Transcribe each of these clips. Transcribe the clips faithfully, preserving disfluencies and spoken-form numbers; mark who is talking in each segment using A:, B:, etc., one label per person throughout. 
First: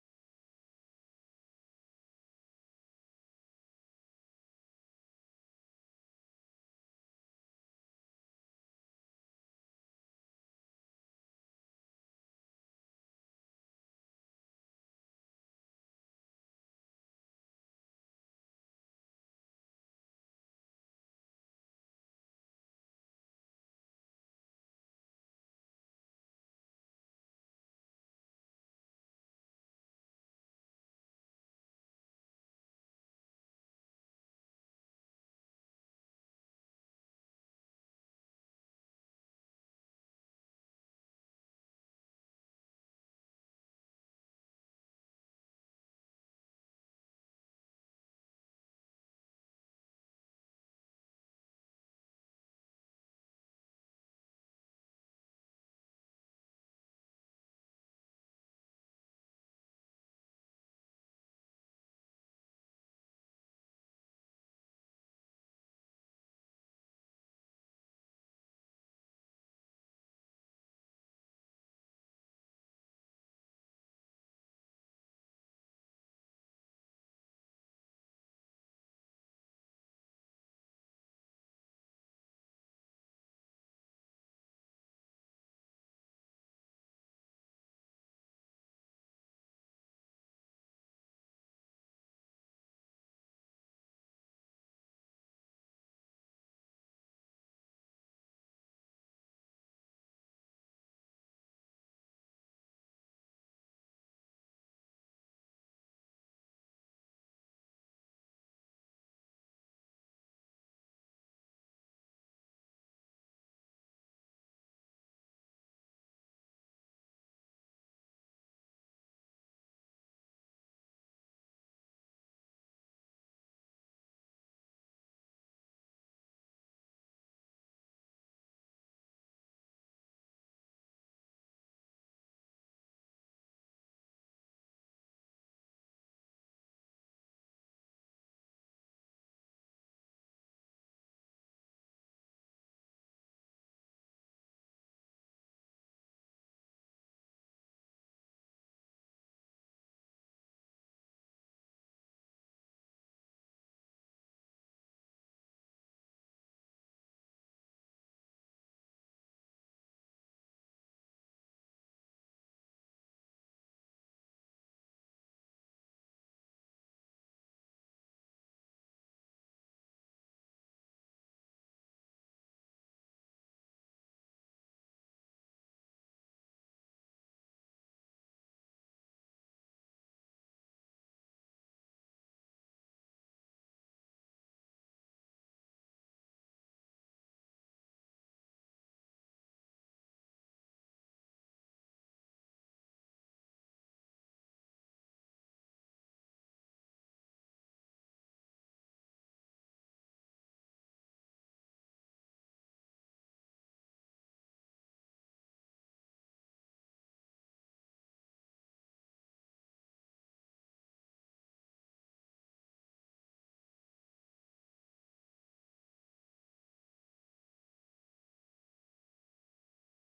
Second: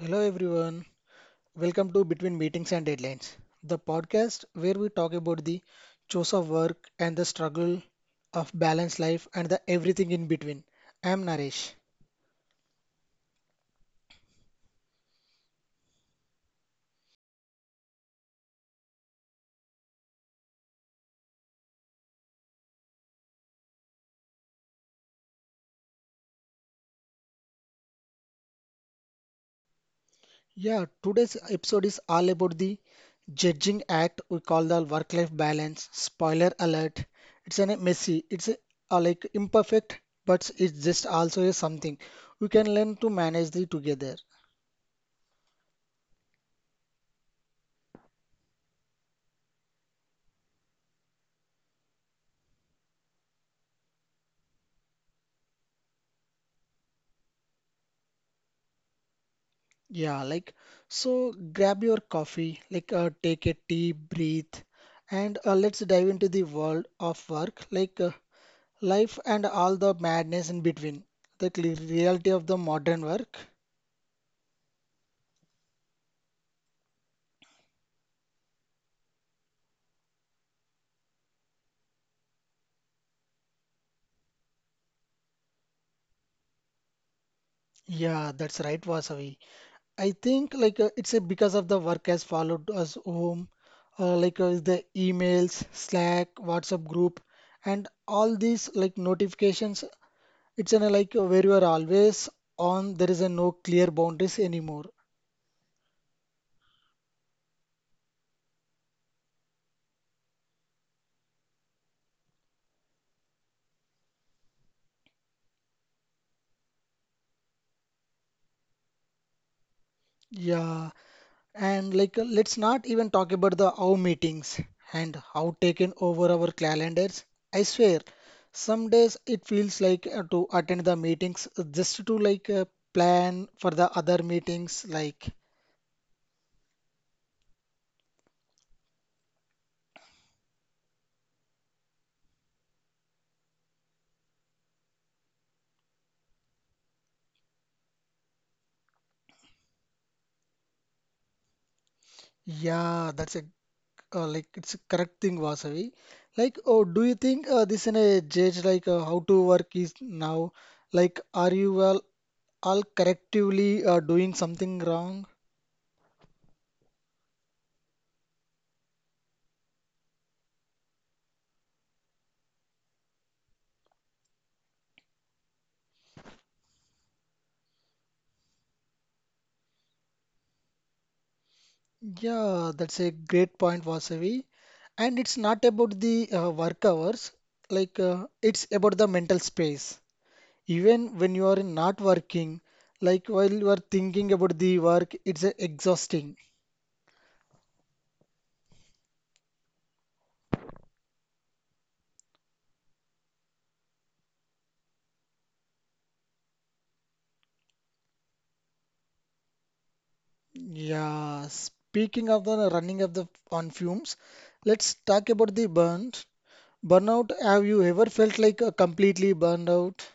A: Hello everyone, welcome to Between Meetings and Deadlines, the podcast where we talk about the chores of work and the struggle of balanced life and the everything in between. I am Naresh. Yeah, today's episode is all about the judging act we call the work-life balance. Spoiler alert, it's a messy, it's a, uh, like imperfect, but it's just also a something we can learn to manage the together. Yeah, like so grab your coffee, like uh, take a deep breath and uh, let's dive into the world of work, like uh, life and all the madness in between. like, The cl- reality of the modern work. Yeah, that's right, Vasavi. I think like uh, it's uh, because of the work has followed us home, uh, like uh, the emails, Slack, WhatsApp group, and all these like notifications. It's in a, like uh, where you are always on. There is a no clear boundaries anymore. Yeah, and like uh, let's not even talk about the how meetings and how taken over our calendars. I swear, some days it feels like uh, to attend the meetings uh, just to like uh, plan for the other meetings. Like, yeah, that's a uh, like It's a correct thing, Vasavi. Like, oh, do you think uh, this in a judge like uh, how to work is now? Like, are you all all correctively uh, doing something wrong? Yeah, that's a great point, Vasavi. And it's not about the uh, work hours, like uh, it's about the mental space. Even when you are not working, like while you are thinking about the work, it's uh, exhausting. Yeah, speaking of the running of the on fumes, let's talk about the burn. Burnout, have you ever felt like a completely burned out?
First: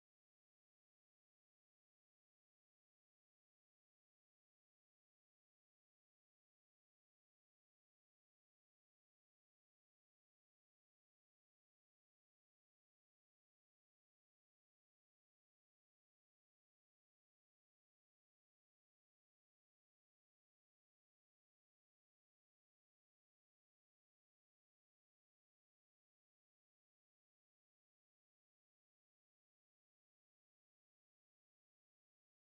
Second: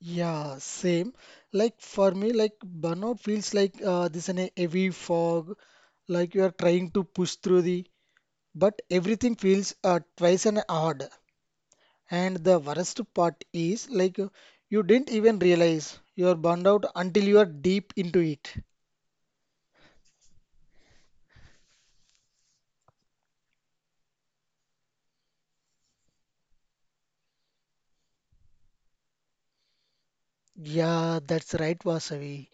A: Yeah, same. Like for me, like burnout feels like uh, this in a heavy fog, like you are trying to push through the but everything feels uh, twice an odd. And the worst part is like you didn't even realize you're burned out until you are deep into it. Yeah, that's right, Vasavi.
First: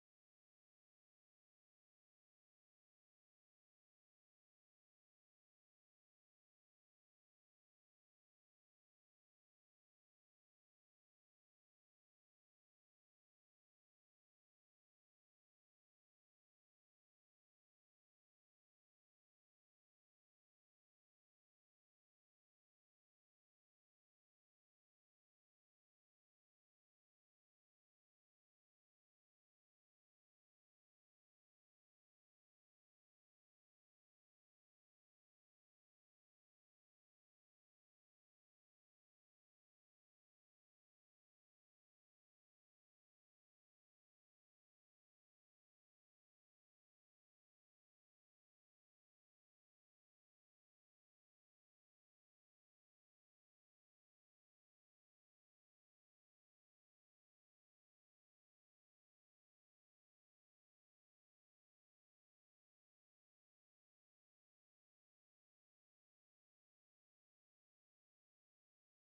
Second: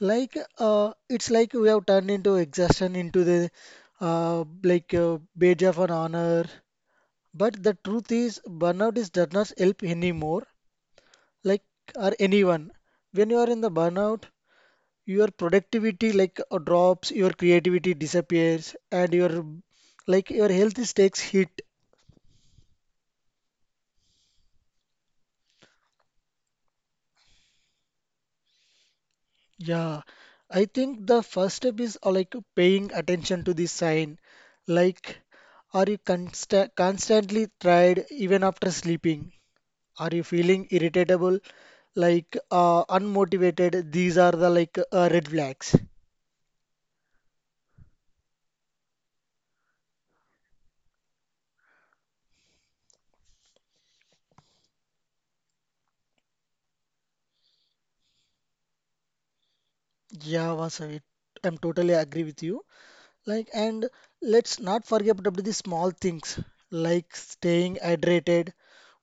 A: Like uh, it's like we have turned into exhaustion into the uh, like uh, badge of an honor. But the truth is, burnout is does not help anymore, like or anyone. When you are in the burnout, your productivity like uh, drops your creativity disappears and your like your health is takes hit. Yeah, I think the first step is uh, like paying attention to this sign. Like, are you consta- constantly tired even after sleeping? Are you feeling irritable, like uh, unmotivated? These are the like uh, red flags. Yeah, Vasavi, I'm totally agree with you. Like, and let's not forget about the small things like staying hydrated,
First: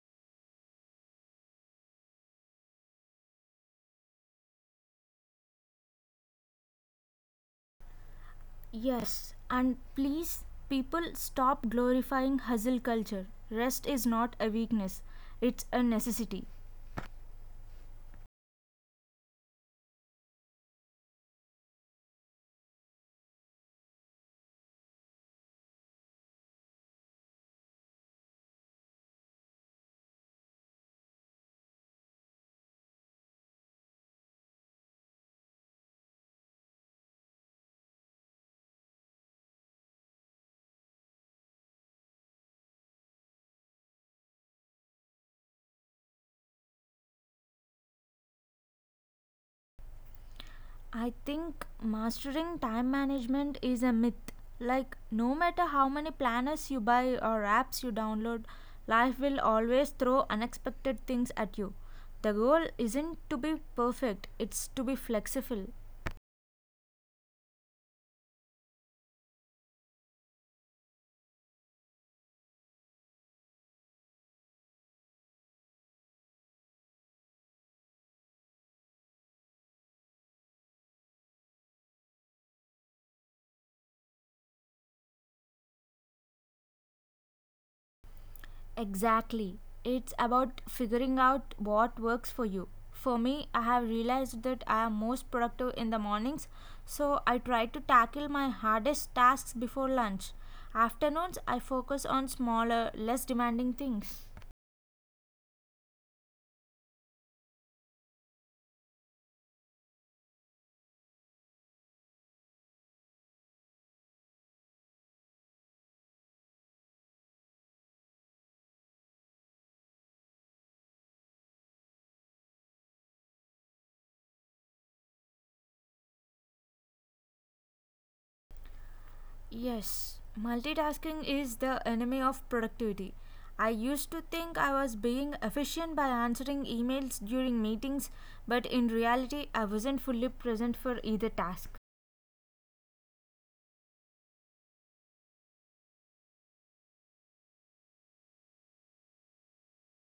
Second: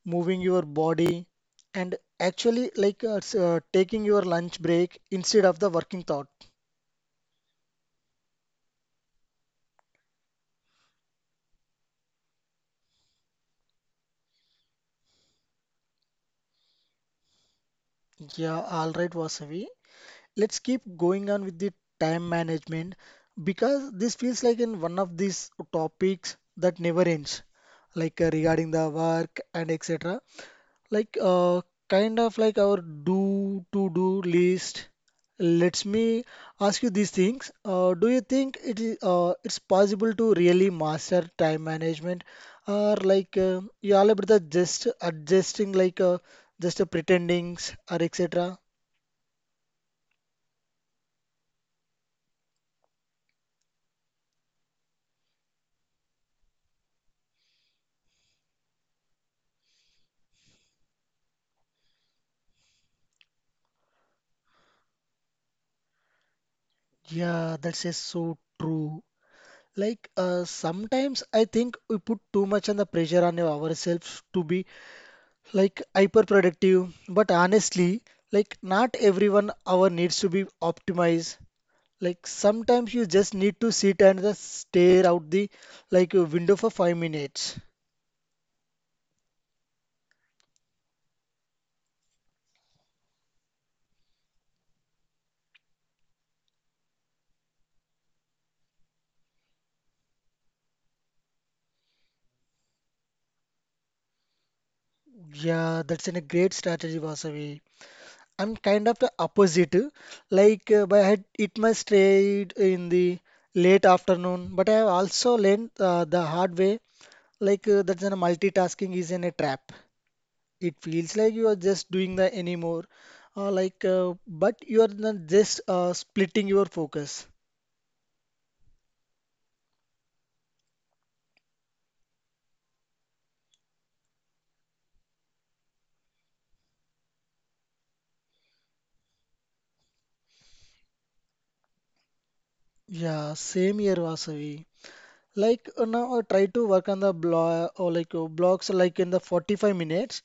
A: moving your body, and actually like uh, s- uh, taking your lunch break instead of the working thought.
B: Yes, and please, people stop glorifying hustle culture. Rest is not a weakness, it's a necessity.
A: Yeah, all right, Vasavi. Let's keep going on with the time management because this feels like in one of these topics that never ends, like uh, regarding the work and et cetera. Like uh, Kind of like our do to do list. Let me ask you these things. Uh, do you think it is uh, it's possible to really master time management, or like uh, you all about the just adjusting like uh, just uh, pretendings or et cetera.
B: I think mastering time management is a myth. Like, no matter how many planners you buy or apps you download, life will always throw unexpected things at you. The goal isn't to be perfect, it's to be flexible.
A: Yeah, that's just so true. Like uh, sometimes I think we put too much on the pressure on ourselves to be like hyper productive, but honestly, like not everyone hour needs to be optimized. Like sometimes you just need to sit and just stare out the like a window for five minutes.
B: Exactly. It's about figuring out what works for you. For me, I have realized that I am most productive in the mornings, so I try to tackle my hardest tasks before lunch. Afternoons, I focus on smaller, less demanding things.
A: Yeah, that's an- a great strategy, Vasavi. I'm kind of the opposite. Like uh, but I had it my straight in the late afternoon, but I have also learned uh, the hard way. Like uh, that's an multitasking is in a trap. It feels like you are just doing the anymore, uh, like uh, but you are not just uh, splitting your focus.
B: Yes, multitasking is the enemy of productivity. I used to think I was being efficient by answering emails during meetings, but in reality, I wasn't fully present for either task.
A: Yeah, same here, Vasavi. Like uh, now, I try to work on the blog or like uh, blocks like in the forty-five minutes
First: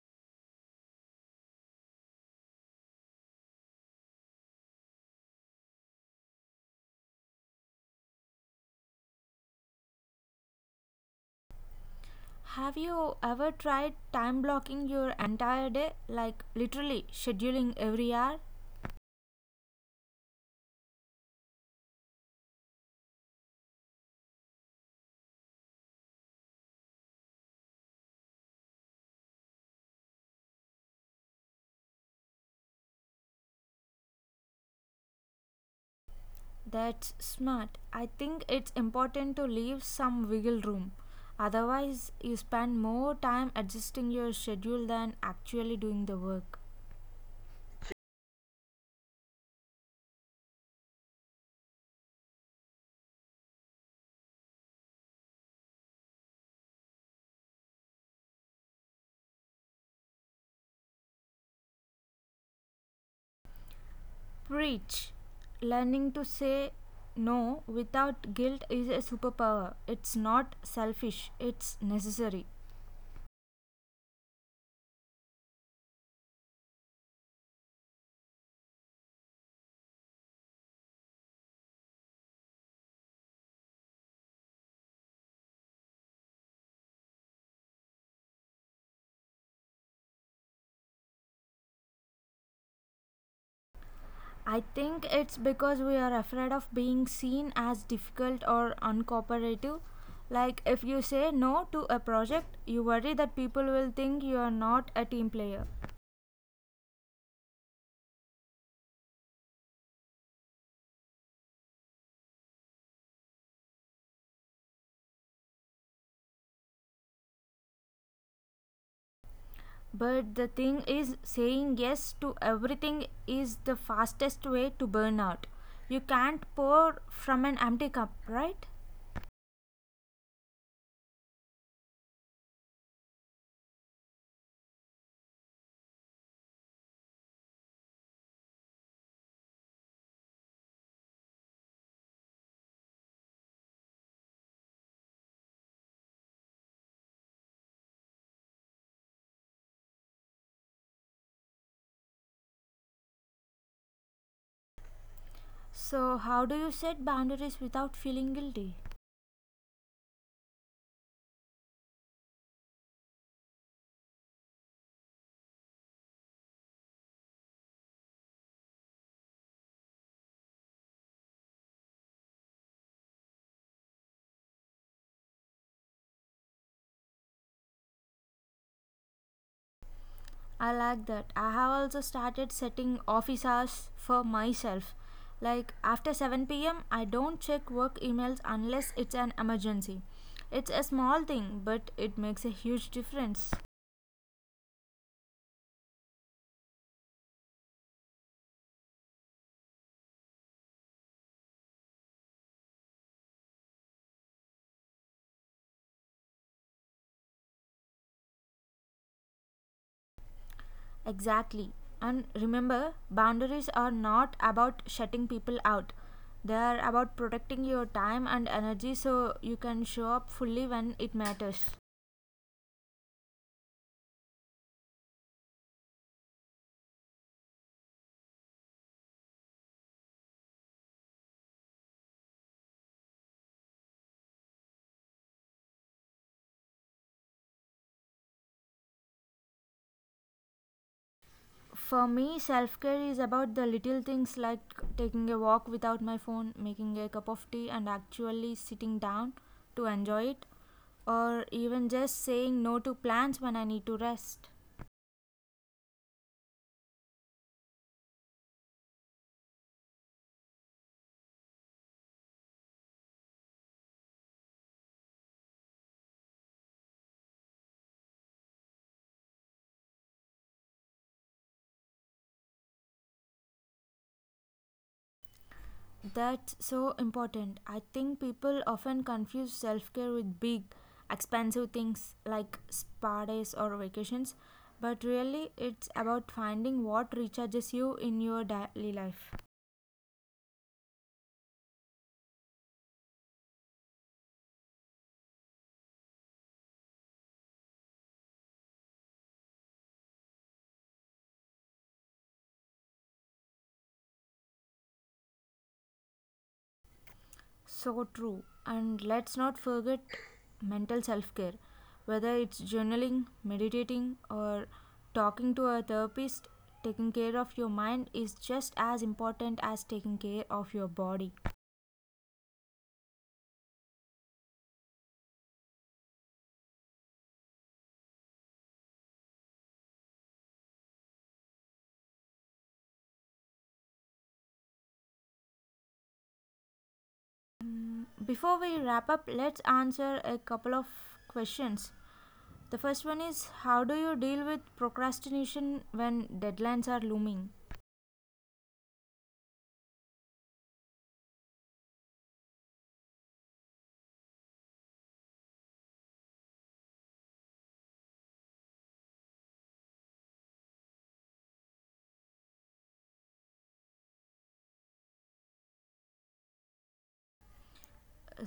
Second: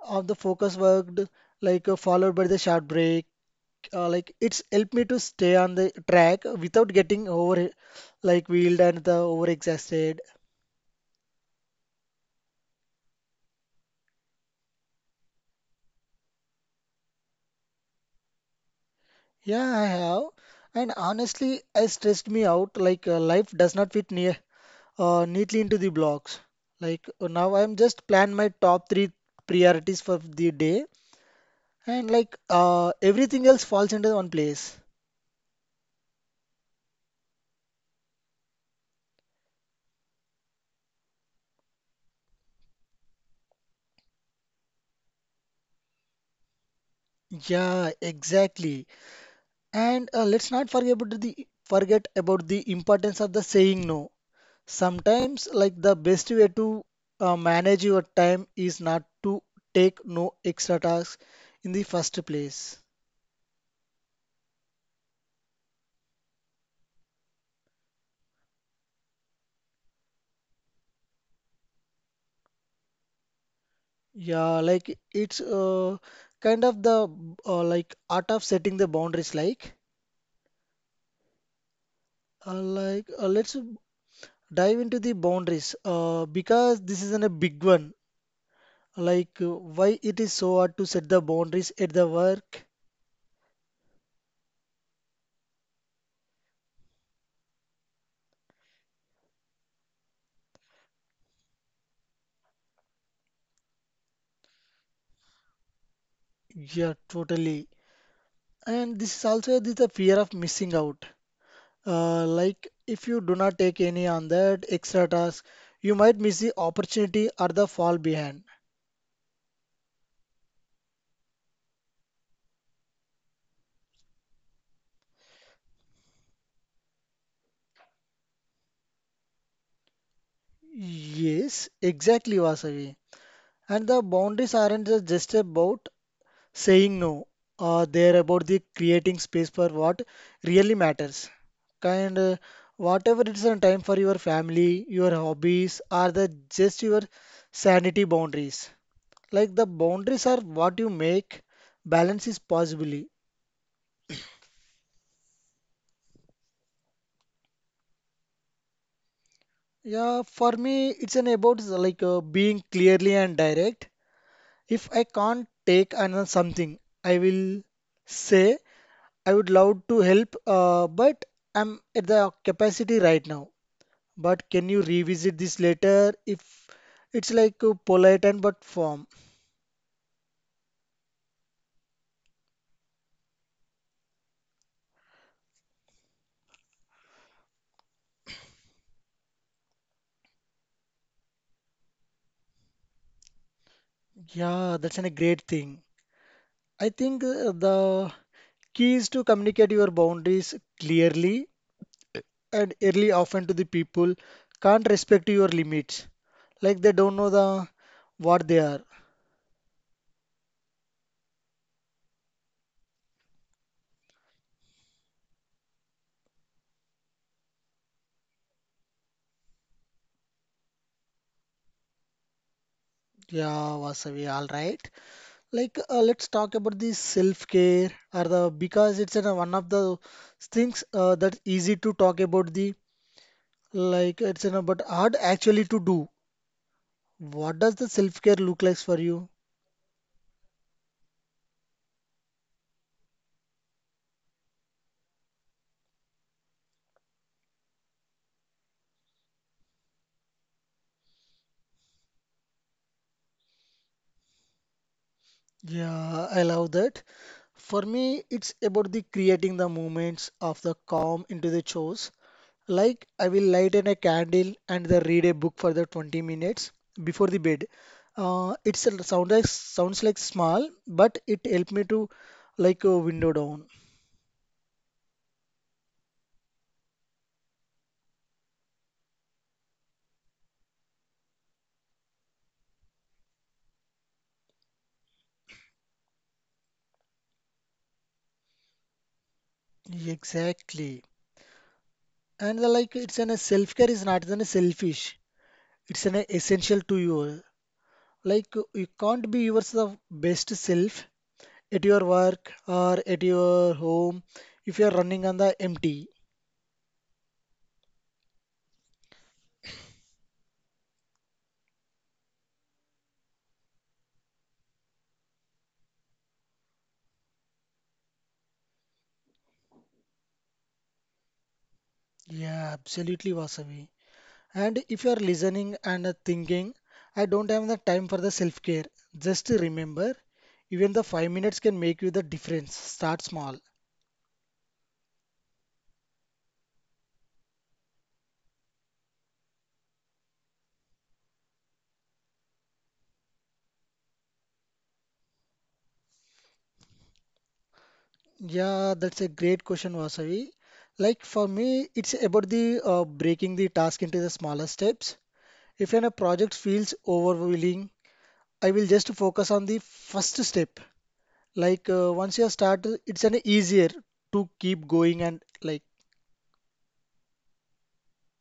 A: of the focus worked, like uh, followed by the short break. Uh, like it's helped me to stay on the track without getting over like wheeled and the over exhausted.
B: Have you ever tried time blocking your entire day? Like literally scheduling every hour?
A: Yeah, I have. And honestly, I stressed me out like uh, life does not fit near uh, neatly into the blocks. Like uh, now, I'm just plan my top three priorities for the day, and like uh, everything else falls into one place.
B: That's smart. I think it's important to leave some wiggle room. Otherwise, you spend more time adjusting your schedule than actually doing the work.
A: Yeah, exactly. And uh, let's not forget about the forget about the importance of the saying no. Sometimes, like the best way to uh, manage your time is not to take no extra tasks in the first place.
B: Preach. Learning to say no without guilt is a superpower. It's not selfish, it's necessary.
A: Yeah, like it's uh, kind of the uh, like art of setting the boundaries. Like, uh, like uh, let's dive into the boundaries uh, because this is an, a big one. Like uh, why it is so hard to set the boundaries at the work?
B: I think it's because we are afraid of being seen as difficult or uncooperative. Like, if you say no to a project, you worry that people will think you are not a team player.
A: Yeah, totally. And this is also this the fear of missing out. Uh, like if you do not take any on that extra task, you might miss the opportunity or the fall behind.
B: But the thing is, saying yes to everything is the fastest way to burn out. You can't pour from an empty cup, right?
A: Yes, exactly, Vasavi. And the boundaries aren't just about saying no. Uh, they're about the creating space for what really matters. Kind uh, Whatever it's a time for your family, your hobbies, or the just your sanity boundaries. Like the boundaries are what you make, balance is possibly.
B: So, how do you set boundaries without feeling guilty?
A: Yeah, for me, it's an about like uh, being clearly and direct. If I can't take another something, I will say I would love to help, uh, but I'm at the capacity right now. But can you revisit this later? If it's like uh, polite and but firm.
B: I like that. I have also started setting office hours for myself. Like after seven p m, I don't check work emails unless it's an emergency. It's a small thing, but it makes a huge difference.
A: Yeah, that's an- a great thing. I think uh, the key is to communicate your boundaries clearly and early often to the people can't respect your limits like they don't know the what they are.
B: Exactly. And remember, boundaries are not about shutting people out. They are about protecting your time and energy so you can show up fully when it matters.
A: Yeah, Vasavi, all right. Like uh, let's talk about the self-care or the because it's in a, one of the things uh, that's easy to talk about the like it's in a, but hard actually to do. What does the self-care look like for you?
B: For me, self care is about the little things like taking a walk without my phone, making a cup of tea, and actually sitting down to enjoy it, or even just saying no to plans when I need to rest.
A: Yeah, I love that. For me, it's about the creating the moments of the calm into the chores. Like I will light in a candle and then read a book for the twenty minutes before the bed. Uh, it's a sound like sounds like small, but it helped me to like a window down.
B: That's so important. I think people often confuse self care with big, expensive things like spa days or vacations, but really it's about finding what recharges you in your daily life.
A: Exactly. And the, like it's an a self-care is not an a selfish. It's an essential to you. Like you can't be yourself best self at your work or at your home if you are running on the empty.
B: So true. And let's not forget mental self care. Whether it's journaling, meditating, or talking to a therapist, taking care of your mind is just as important as taking care of your body.
A: Yeah, absolutely, Vasavi. And if you are listening and uh, thinking, I don't have the time for the self-care, just remember, even the five minutes can make you the difference. Start small.
B: Before we wrap up, let's answer a couple of questions. The first one is: how do you deal with procrastination when deadlines are looming?
A: Yeah, that's a great question, Vasavi. Like for me, it's about the uh, breaking the task into the smaller steps. If an a project feels overwhelming, I will just focus on the first step. Like uh, once you start, it's an easier to keep going and like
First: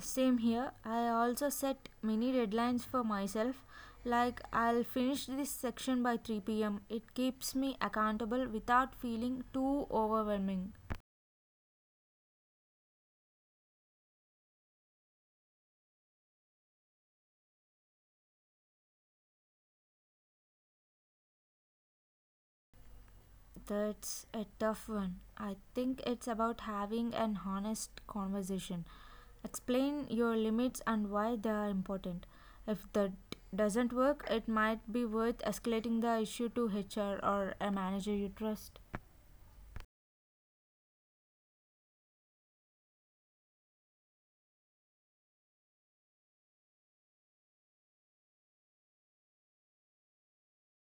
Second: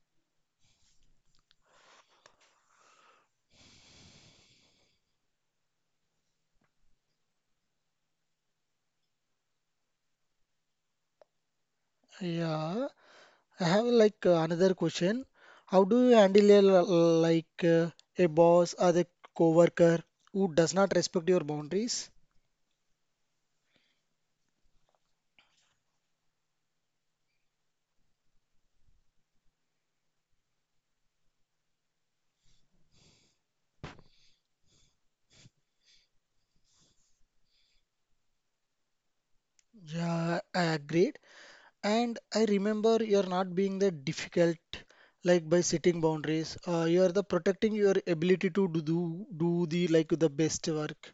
B: Same here. I also set many deadlines for myself, like I'll finish this section by three p m. It keeps me accountable without feeling too overwhelming.
A: yeah. I have like uh, another question. How do you handle a, l- like uh, a boss or a coworker who does not respect your boundaries?
B: That's a tough one. I think it's about having an honest conversation. Explain your limits and why they are important. If that doesn't work, it might be worth escalating the issue to H R or a manager you trust.
A: Yeah, I agreed. And I remember you're not being the difficult like by setting boundaries. Uh, you are the protecting your ability to do, do do the like the best work.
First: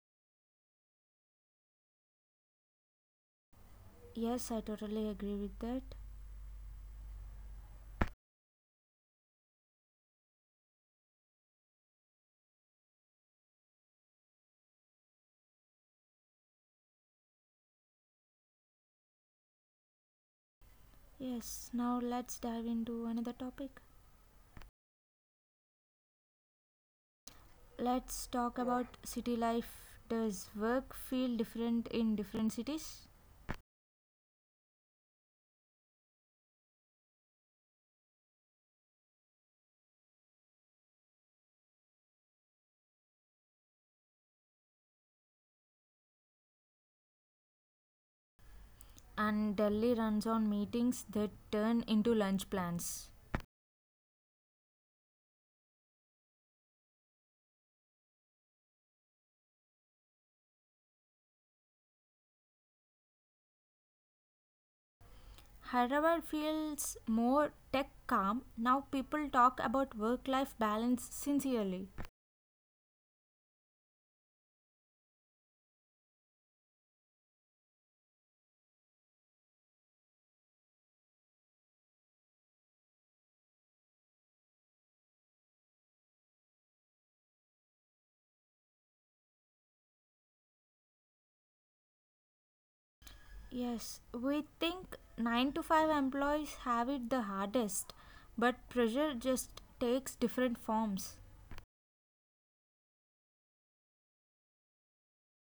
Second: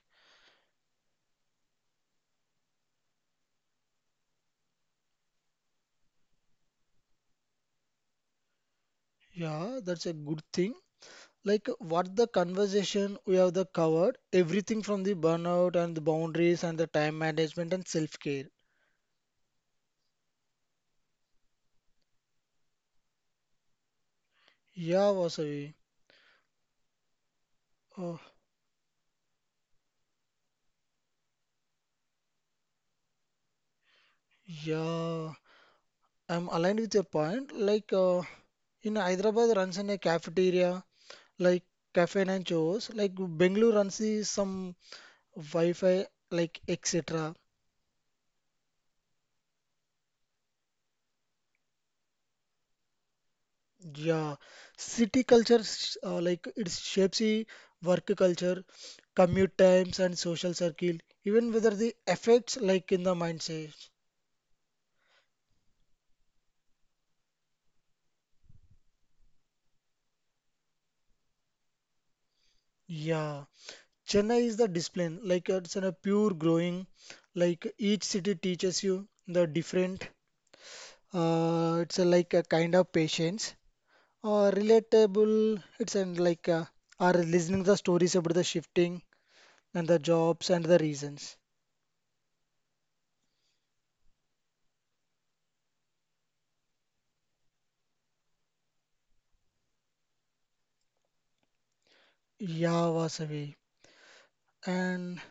B: Yes, I totally agree with that.
A: Yeah, that's a good thing. Like what the conversation we have the covered everything from the burnout and the boundaries and the time management and self-care.
B: Yes, now let's dive into another topic.
A: Yeah, Vasavi.
B: Let's
A: Oh,
B: talk about city life. Does work feel different in different cities?
A: yeah, I'm aligned with your point. Like uh, in Hyderabad runs in a cafeteria, like cafe and chores. Like Bengaluru runs is some Wi-Fi, like et cetera.
B: And Delhi runs on meetings that turn into lunch plans.
A: Yeah, city culture sh- uh, like it shapes the work culture, commute times, and social circle. Even whether the effects like in the mindset.
B: Hyderabad feels more tech calm. Now people talk about work life balance sincerely.
A: Yeah, Chennai is the discipline. Like it's in a pure growing. Like each city teaches you the different. Uh, it's a, like a kind of patience or relatable. It's and like uh, are listening the stories about the shifting and the jobs and the reasons.
B: Yes, we think nine to five employees have it the hardest, but pressure just takes different forms.
A: Yeah, Vasavi. And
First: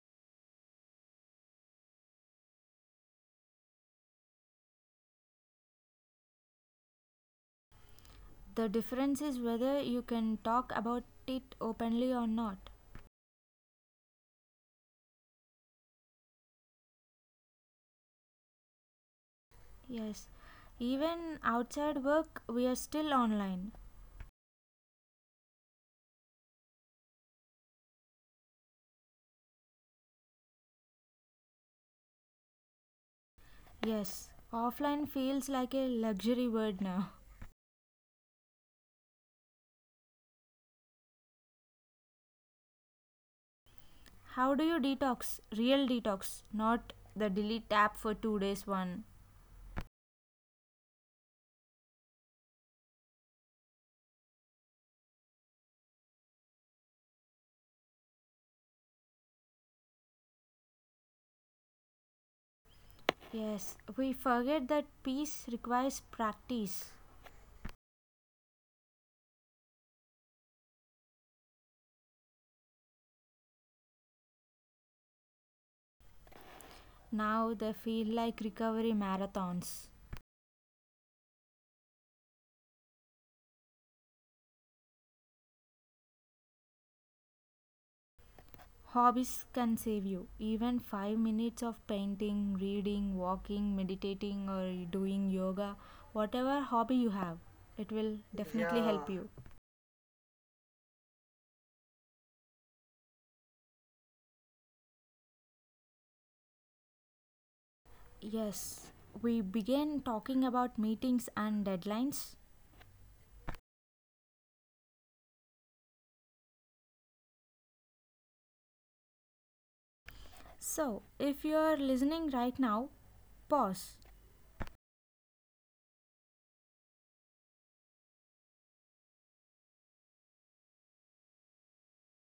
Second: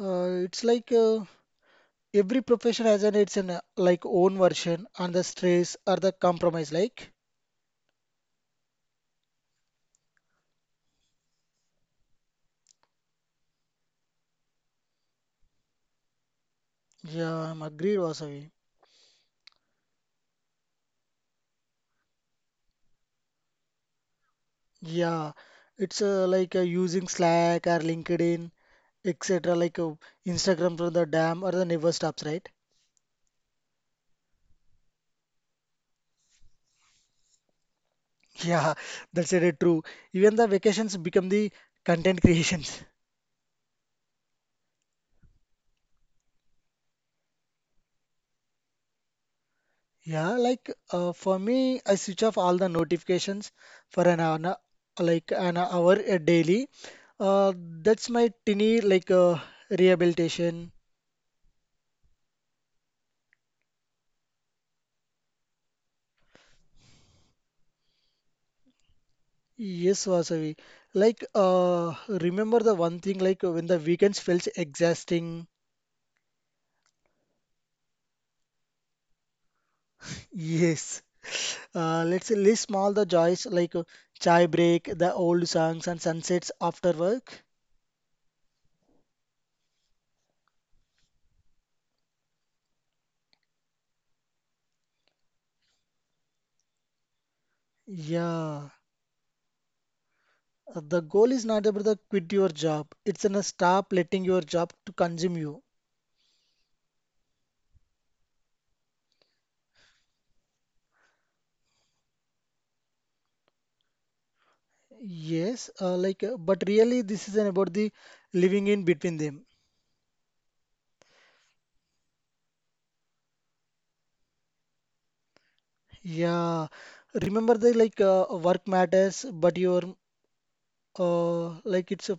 A: uh, it's like uh, every profession has an its an uh, like own version and the stress or the compromise. Like
B: The difference is whether you can talk about it openly or not.
A: yeah, I'm agreed, Vasavi.
B: Yes. Even outside work, we are still online.
A: Yeah, it's uh, like uh, using Slack or LinkedIn, et cetera. Like uh, Instagram for the dam or the never stops, right?
B: Yes. Offline feels like a luxury word now.
A: Yeah, that's very true. Even the vacations become the content creations.
B: How do you detox? Real detox, not the delete app for two days one.
A: Yeah, like uh, for me, I switch off all the notifications for an hour, like an hour a daily. Uh, that's my tiny like uh, rehabilitation.
B: Yes. We forget that peace requires practice.
A: Yes, Vasavi. Like uh, remember the one thing like when the weekends felt exhausting.
B: Now they feel like recovery marathons.
A: Yes. Uh, let's list small the joys like uh, chai break, the old songs and sunsets after work.
B: Hobbies can save you. Even five minutes of painting, reading, walking, meditating, or doing yoga, whatever hobby you have, it will
A: Yeah.
B: definitely yeah, help yeah, you.
A: Uh, The goal is not about the quit your job. It's an uh, stop letting your job to consume you.
B: Yes, we began talking about meetings and deadlines.
A: Yes, uh, like, uh, but really this is an about the living in between them.
B: So, if you are listening right now, pause,
A: Yeah, remember the like uh, work matters, but your uh, like it's uh,